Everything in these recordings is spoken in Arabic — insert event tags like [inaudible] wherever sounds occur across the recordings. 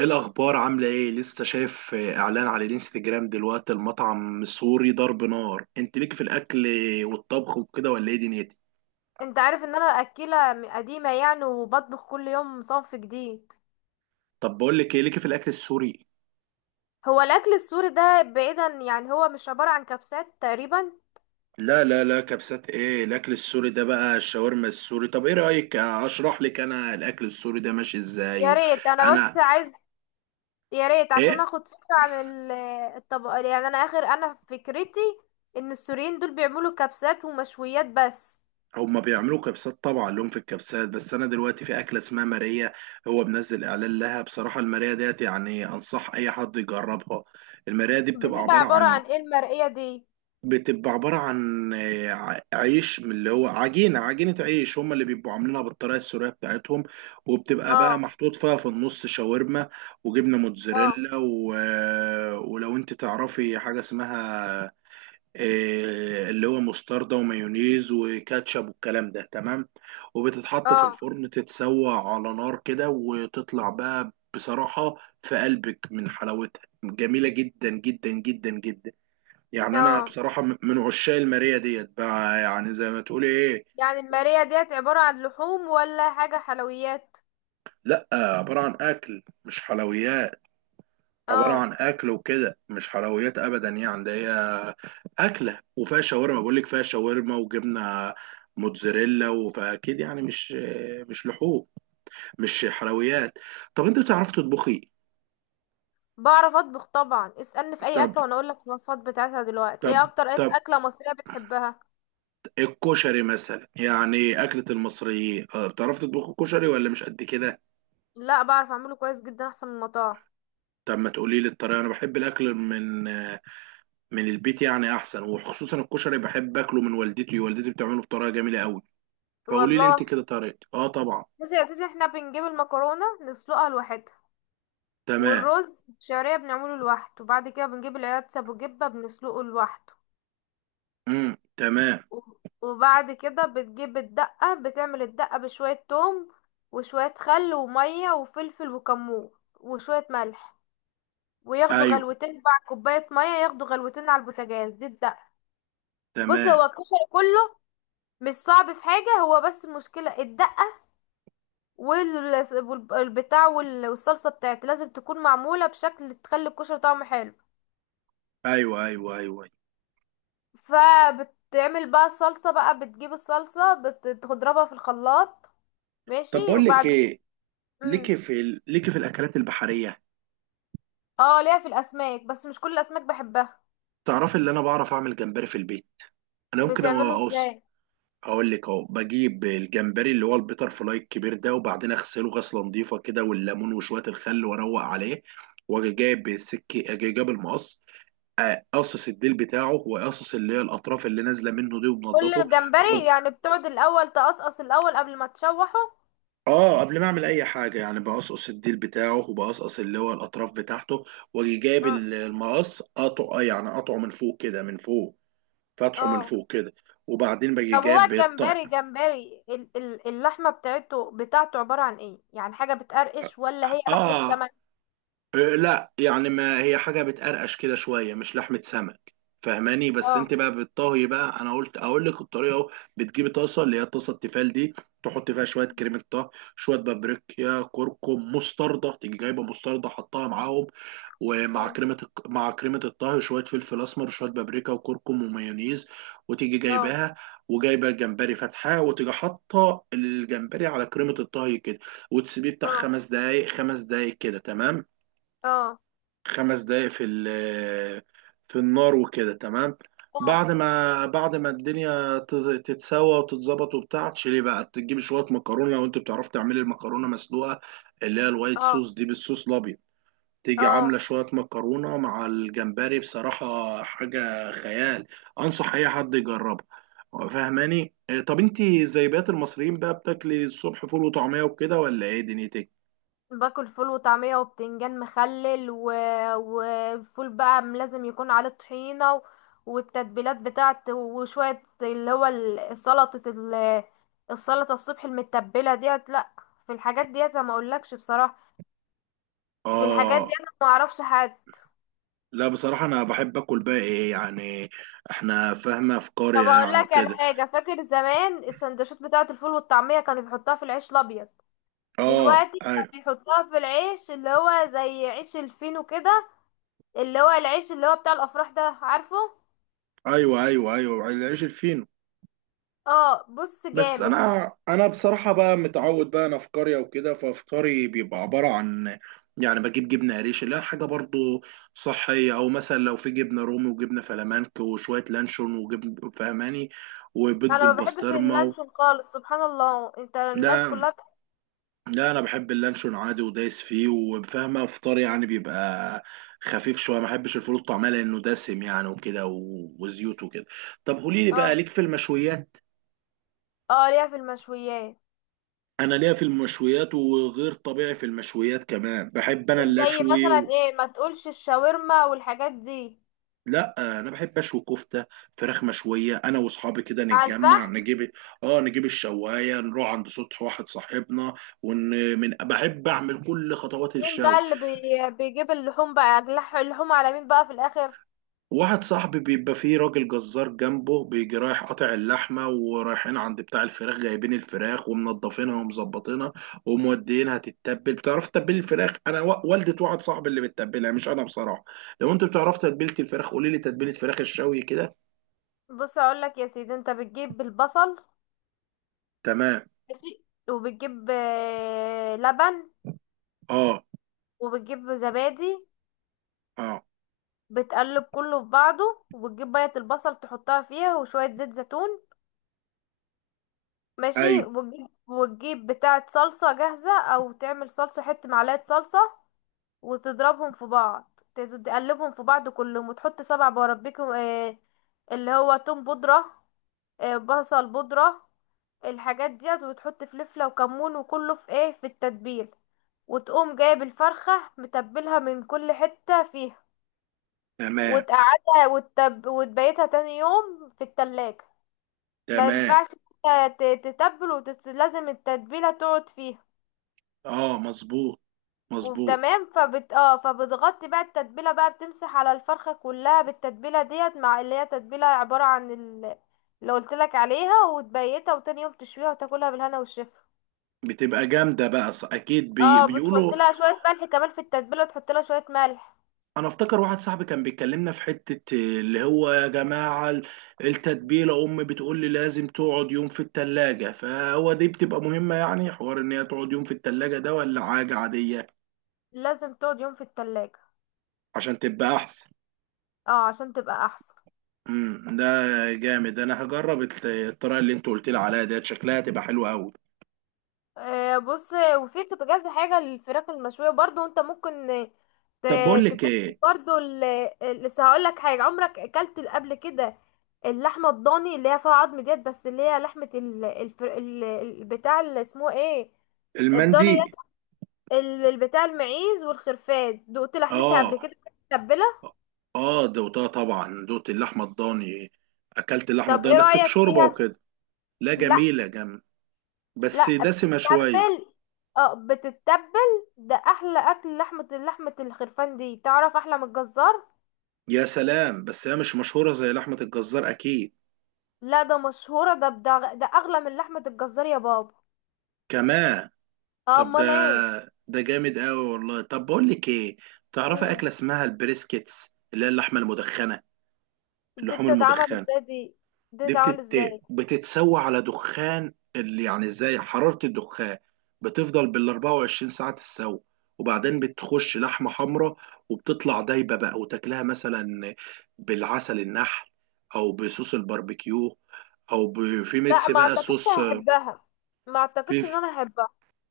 إيه الأخبار؟ عاملة إيه؟ لسه شايف إعلان على الإنستجرام دلوقتي. المطعم السوري ضرب نار، أنت ليك في الأكل والطبخ وكده ولا إيه دنيتي؟ انت عارف ان انا اكلة قديمة، يعني وبطبخ كل يوم صنف جديد. طب بقول لك إيه، ليك في الأكل السوري؟ هو الاكل السوري ده بعيدا، يعني هو مش عبارة عن كبسات تقريبا. لا لا لا، كبسات إيه؟ الأكل السوري ده بقى الشاورما السوري. طب إيه رأيك أشرح لك أنا الأكل السوري ده ماشي إزاي؟ يا ريت انا بس أنا. عايز يا ريت عشان إيه؟ اخد فكرة عن الطبق، يعني انا فكرتي ان السوريين دول بيعملوا كبسات ومشويات بس. هما بيعملوا كبسات، طبعا لهم في الكبسات، بس انا دلوقتي في اكله اسمها ماريا. هو منزل اعلان لها. بصراحه الماريا ديت يعني انصح اي حد يجربها. المراية دي بتبقى بتبقى عبارة عبارة عن، عن ايه المرقية دي؟ بتبقى عبارة عن عيش من اللي هو عجينة، عجينة عيش هم اللي بيبقوا عاملينها بالطريقة السورية بتاعتهم. وبتبقى بقى اه، محطوط فيها في النص شاورما، وجبنة اه، موتزاريلا و... آه، ولو انت تعرفي حاجة اسمها، اللي هو مستردة ومايونيز وكاتشب والكلام ده، تمام. وبتتحط في اه، الفرن تتسوى على نار كده وتطلع بقى بصراحة في قلبك من حلاوتها، جميلة جدا جدا جدا جدا. يعني انا اه. بصراحه من عشاق الماريه ديت بقى، يعني زي ما تقولي ايه. يعني المرقية ديت عبارة عن لحوم ولا حاجة حلويات؟ لا، عباره عن اكل مش حلويات. عباره اه. عن اكل وكده، مش حلويات ابدا. يعني ده هي اكله وفيها شاورما، بقول لك فيها شاورما وجبنه موتزاريلا، فاكيد يعني مش، مش لحوم، مش حلويات. طب انت بتعرف تطبخي؟ بعرف اطبخ طبعا، اسألني في اي طب اكلة وانا اقول لك الوصفات بتاعتها. دلوقتي ايه طب اكتر طب. اكلة مصرية بتحبها؟ الكشري مثلا، يعني أكلة المصريين. بتعرف تطبخ الكشري ولا مش قد كده؟ لا، بعرف اعمله كويس جدا احسن من المطاعم. طب ما تقولي لي الطريقة، أنا بحب الأكل من، من البيت يعني احسن. وخصوصا الكشري بحب اكله من والدتي، والدتي بتعمله بطريقه جميله قوي. فقولي لي انت والله. كده طريقتي. اه طبعا. بصي يا سيدي، احنا بنجيب المكرونة نسلقها لوحدها، تمام. والرز الشعرية بنعمله لوحده، وبعد كده بنجيب العدس ابو جبة بنسلقه لوحده، امم، تمام. و- وبعد كده بتجيب الدقة، بتعمل الدقة بشوية توم وشوية خل ومية وفلفل وكمون وشوية ملح، وياخدوا ايوه غلوتين مع كوباية مية، ياخدوا غلوتين على البوتاجاز. دي الدقة. بص، تمام. هو الكشري كله مش صعب في حاجة، هو بس المشكلة الدقة وال- والبتاع والصلصة بتاعت لازم تكون معمولة بشكل تخلي الكشري طعمه حلو. ايوه ايوه ايوه أيوة. فبتعمل بقى الصلصة، بقى بتجيب الصلصة بتضربها في الخلاط، طب ماشي، بقول لك وبعد كده. ايه، [laughs] مم. ليكي في الاكلات البحريه؟ اه، ليها في الأسماك بس مش كل الأسماك بحبها. تعرفي اللي انا بعرف اعمل جمبري في البيت. انا ممكن بتعمله اوص، ازاي؟ اقول لك اهو. بجيب الجمبري اللي هو البيتر فلاي الكبير ده، وبعدين اغسله غسله نظيفه كده والليمون وشويه الخل واروق عليه. واجي جايب السكه اجي جايب المقص، قصص الديل بتاعه، وقصص اللي هي الاطراف اللي نازله منه دي كل ومنضفه. و... الجمبري يعني بتقعد الأول تقصقص الأول قبل ما تشوحه؟ اه قبل ما اعمل اي حاجه يعني بقصقص الديل بتاعه، وبقصقص اللي هو الاطراف بتاعته. واجي جايب اه. المقص، قطعه، يعني قطعه من فوق كده، من فوق، فتحه من اه. فوق كده. وبعدين باجي طب هو جايب بالطق. الجمبري، اللحمة بتاعته عبارة عن ايه يعني، حاجة بتقرقش ولا هي اه. لحمة سمك؟ لا يعني ما هي حاجة بتقرقش كده شوية، مش لحمة سمك. فاهماني؟ بس اه. انت بقى بالطهي بقى، انا قلت اقول لك الطريقة اهو. بتجيبي طاسة، اللي هي الطاسة التيفال دي، تحط فيها شوية كريمة طهي، شوية بابريكا، كركم، مستردة. تيجي جايبة مستردة حطها معاهم. ومع مم. كريمة مع كريمة الطهي شوية فلفل اسمر، شوية بابريكا وكركم ومايونيز. وتيجي اه، جايباها وجايبه الجمبري فاتحاه، وتيجي حاطه الجمبري على كريمه الطهي كده. وتسيبيه بتاع اه، خمس دقايق، خمس دقايق كده تمام. اه، خمس دقايق في النار وكده تمام. اه، بعد ما الدنيا تتسوى وتتظبط وبتاع، تشيلي بقى، تجيب شويه مكرونه لو انت بتعرف تعملي المكرونه مسلوقه، اللي هي الوايت اه، صوص دي، بالصوص الابيض. تيجي عامله اه. شويه مكرونه مع الجمبري، بصراحه حاجه خيال، انصح اي حد يجربها. فاهماني؟ إيه، طب انت زي بقية المصريين بقى بتاكلي الصبح فول وطعميه وكده ولا ايه دنيتك؟ باكل فول وطعمية وبتنجان مخلل، و... والفول بقى لازم يكون عليه طحينة، و... والتتبيلات بتاعته، وشوية اللي هو سلطة السلطة الصبح المتبلة ديت، لا. في الحاجات ديت أنا ما اقولكش بصراحة. في الحاجات اه. ديت أنا ما اعرفش حاجة. لا بصراحة أنا بحب آكل بقى إيه يعني، إحنا فاهمة في طب قرية اقول يعني لك على وكده. حاجه، فاكر زمان السندوتشات بتاعه الفول والطعميه كانوا بيحطوها في العيش الابيض، آه دلوقتي كانوا أيوه. بيحطوها في العيش اللي هو زي عيش الفينو كده، اللي هو العيش اللي هو بتاع الافراح ده، عارفه؟ أيوه أيوه أيوه، العيش الفينو. اه، بص بس جامد. أنا، أنا بصراحة بقى متعود بقى، أنا في قرية وكده، ففطاري بيبقى عبارة عن، يعني بجيب جبنة قريش اللي هي حاجة برضو صحية، أو مثلا لو في جبنة رومي وجبنة فلامنك وشوية لانشون وجبن، فهماني؟ وبيض انا ما بحبش بالبسطرمة و... اللانشون خالص، سبحان الله، انت الناس لا، كلها لا انا بحب اللانشون عادي ودايس فيه. وفاهمه فطار يعني بيبقى خفيف شويه، ما بحبش الفول الطعميه لانه دسم يعني وكده وزيوت وكده. طب قولي لي بقى، اه. ليك في المشويات؟ اه، ليها في المشويات. انا ليا في المشويات وغير طبيعي، في المشويات كمان بحب انا زي اللشوي مثلا و... ايه، ما تقولش الشاورما والحاجات دي. لا انا بحب اشوي كفته، فراخ مشويه، انا واصحابي كده على نتجمع الفحم؟ نجيب، اه نجيب الشوايه نروح عند سطح واحد صاحبنا، ون... من بحب اعمل كل خطوات مين بقى الشوي. اللي بيجيب اللحوم، بقى اللحوم على مين بقى في الاخر؟ واحد صاحبي بيبقى فيه راجل جزار جنبه، بيجي رايح قاطع اللحمة، ورايحين عند بتاع الفراخ جايبين الفراخ ومنضفينها ومظبطينها وموديينها تتبل. بتعرف تتبل الفراخ؟ انا والدة واحد صاحبي اللي بتتبلها مش انا بصراحة. لو انت بتعرف تتبيلة الفراخ قولي لي، تتبيلة فراخ الشوي كده. بص اقول لك يا سيدي، انت بتجيب البصل، تمام. ماشي، وبتجيب لبن، اه. وبتجيب زبادي، اه. بتقلب كله في بعضه وبتجيب بيضة البصل تحطها فيها وشوية زيت زيتون، ماشي، ايوه وتجيب بتاعة صلصة جاهزة او تعمل صلصة حتة، معلقة صلصة، وتضربهم في بعض، تقلبهم في بعض كلهم، وتحط سبع بربيكم، اللي هو توم بودرة، بصل بودرة، الحاجات ديت، وتحط فلفلة وكمون، وكله في ايه، في التتبيل، وتقوم جايب الفرخة متبلها من كل حتة فيها، تمام. وتقعدها وتبيتها تاني يوم في التلاجة. ما تمام. ينفعش، إنت تتبل لازم التتبيلة تقعد فيها، اه مظبوط، مظبوط. وتمام. فبتغطي بقى التتبيله، بقى بتمسح على الفرخه كلها بالتتبيله ديت مع اللي هي تتبيله عباره عن اللي قلت لك عليها، وتبيتها، وتاني يوم تشويها وتاكلها بالهنا والشفا. بتبقى جامدة بقى أكيد بي... اه، بتحط بيقولوا. لها شويه ملح كمان في التتبيله، وتحط لها شويه ملح. انا افتكر واحد صاحبي كان بيكلمنا في حتة اللي هو يا جماعة التتبيلة، امي بتقول لي لازم تقعد يوم في التلاجة، فهو دي بتبقى مهمة يعني، حوار ان هي تقعد يوم في التلاجة ده ولا حاجة عادية؟ لازم تقعد يوم في التلاجة. عشان تبقى احسن. اه، عشان تبقى احسن. امم، ده جامد، انا هجرب الطريقة اللي انت قلت لي عليها ديت، شكلها هتبقى حلوة قوي. بص، وفي كذا حاجة للفراخ المشوية برضو، انت ممكن، طب بقول لك تتاكل ايه. برضو لسه هقول لك حاجة عمرك اكلت قبل كده. اللحمة الضاني اللي هي فيها عظم ديت، بس اللي هي لحمة ال... الفر... ال... ال- بتاع، اللي اسمه ايه، الضاني ديت، المندي. بتاع المعيز والخرفان، دقت لحمتها قبل اه. كده متبلة؟ اه دوتها طبعا، دوت اللحمة الضاني، اكلت اللحمة طب ايه الضاني بس رأيك بشوربة فيها؟ وكده. لا لا. جميلة جم، بس لا، دسمة شوية. بتتبل. اه، بتتبل، ده احلى اكل لحمة، لحمة الخرفان دي تعرف احلى من الجزار. يا سلام، بس هي مش مشهورة زي لحمة الجزار أكيد. لا، ده مشهورة، ده بدا ده أغلى من لحمة الجزار يا بابا. كمان؟ طب ده، أمال ايه. ده جامد أوي والله. طب بقول لك إيه، تعرفي مم. أكلة اسمها البريسكيتس؟ اللي هي اللحمة المدخنة، دي اللحوم بتتعمل المدخنة. ازاي دي؟ دي دي بتتعمل بتت... ازاي؟ بتتسوى على دخان، اللي يعني ازاي حرارة الدخان بتفضل بال 24 ساعة تتسوى، وبعدين بتخش لحمة حمراء وبتطلع دايبة بقى. وتاكلها مثلا بالعسل النحل، او بصوص الباربيكيو، او ب... في لا، ميكس ما بقى اعتقدش صوص. هحبها، ما في اعتقدش ان انا هحبها.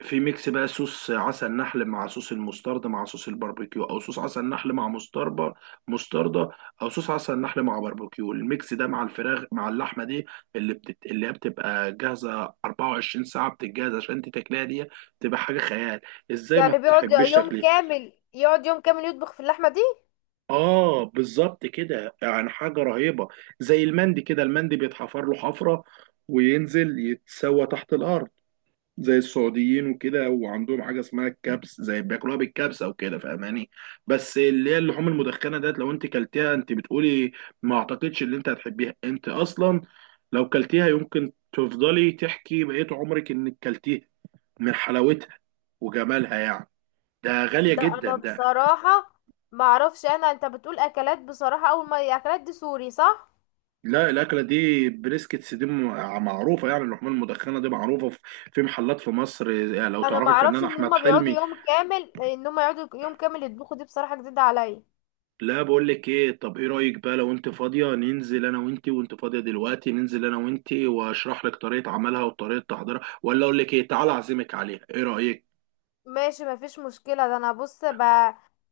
في ميكس بقى صوص عسل نحل مع صوص المستردة مع صوص الباربيكيو، او صوص عسل نحل مع مستربة، مستردة، او صوص عسل نحل مع باربيكيو. الميكس ده مع الفراخ مع اللحمة دي، اللي بتت... اللي هي بتبقى جاهزة 24 ساعة بتتجهز عشان انت تاكلها دي، تبقى حاجة خيال. ازاي ما يعني بيقعد تحبش يوم تاكليها؟ كامل، يقعد يوم كامل يطبخ في اللحمة دي؟ اه بالظبط كده، يعني حاجة رهيبة. زي المندي كده، المندي بيتحفر له حفرة وينزل يتسوى تحت الارض، زي السعوديين وكده. وعندهم حاجه اسمها الكبس، زي بياكلوها بالكبسه وكده، فاهماني؟ بس اللي هي اللحوم المدخنه ديت لو انت كلتيها انت بتقولي، ما اعتقدش ان انت هتحبيها انت اصلا، لو كلتيها يمكن تفضلي تحكي بقيت عمرك انك كلتيها من حلاوتها وجمالها يعني، ده غاليه ده جدا انا ده. بصراحة ما اعرفش، انا انت بتقول اكلات بصراحة، اول ما اكلات دي سوري، صح؟ لا الاكله دي بريسكتس دي معروفه يعني، اللحوم المدخنه دي معروفه في، في محلات في مصر يعني. لو انا ما تعرفي اعرفش الفنان ان احمد هما بيقعدوا حلمي. يوم كامل، ان هما يقعدوا يوم كامل يطبخوا دي، بصراحة جديدة عليا. لا بقول لك ايه، طب ايه رايك بقى لو انت فاضيه، ننزل انا وانت، وانت فاضيه دلوقتي ننزل انا وانت واشرح لك طريقه عملها وطريقه تحضيرها، ولا اقول لك ايه تعالى اعزمك عليها؟ ايه رايك؟ ماشي، مفيش مشكلة، ده انا بص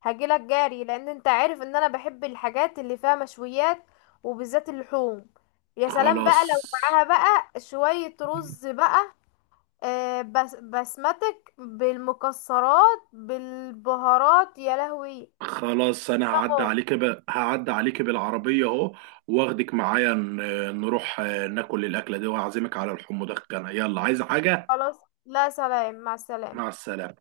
هجيلك جاري لان انت عارف ان انا بحب الحاجات اللي فيها مشويات، وبالذات اللحوم. يا سلام خلاص. بقى لو معاها بقى شوية رز بقى، بس بسمتك بالمكسرات بالبهارات، يا لهوي. خلاص انا هعدي تمام. عليك ب... هعدي عليك بالعربيه اهو، واخدك معايا نروح ناكل الاكله دي، واعزمك على الحمض الكنا. يلا، عايز حاجه؟ خلاص، لا، سلام، مع السلامة. مع السلامه.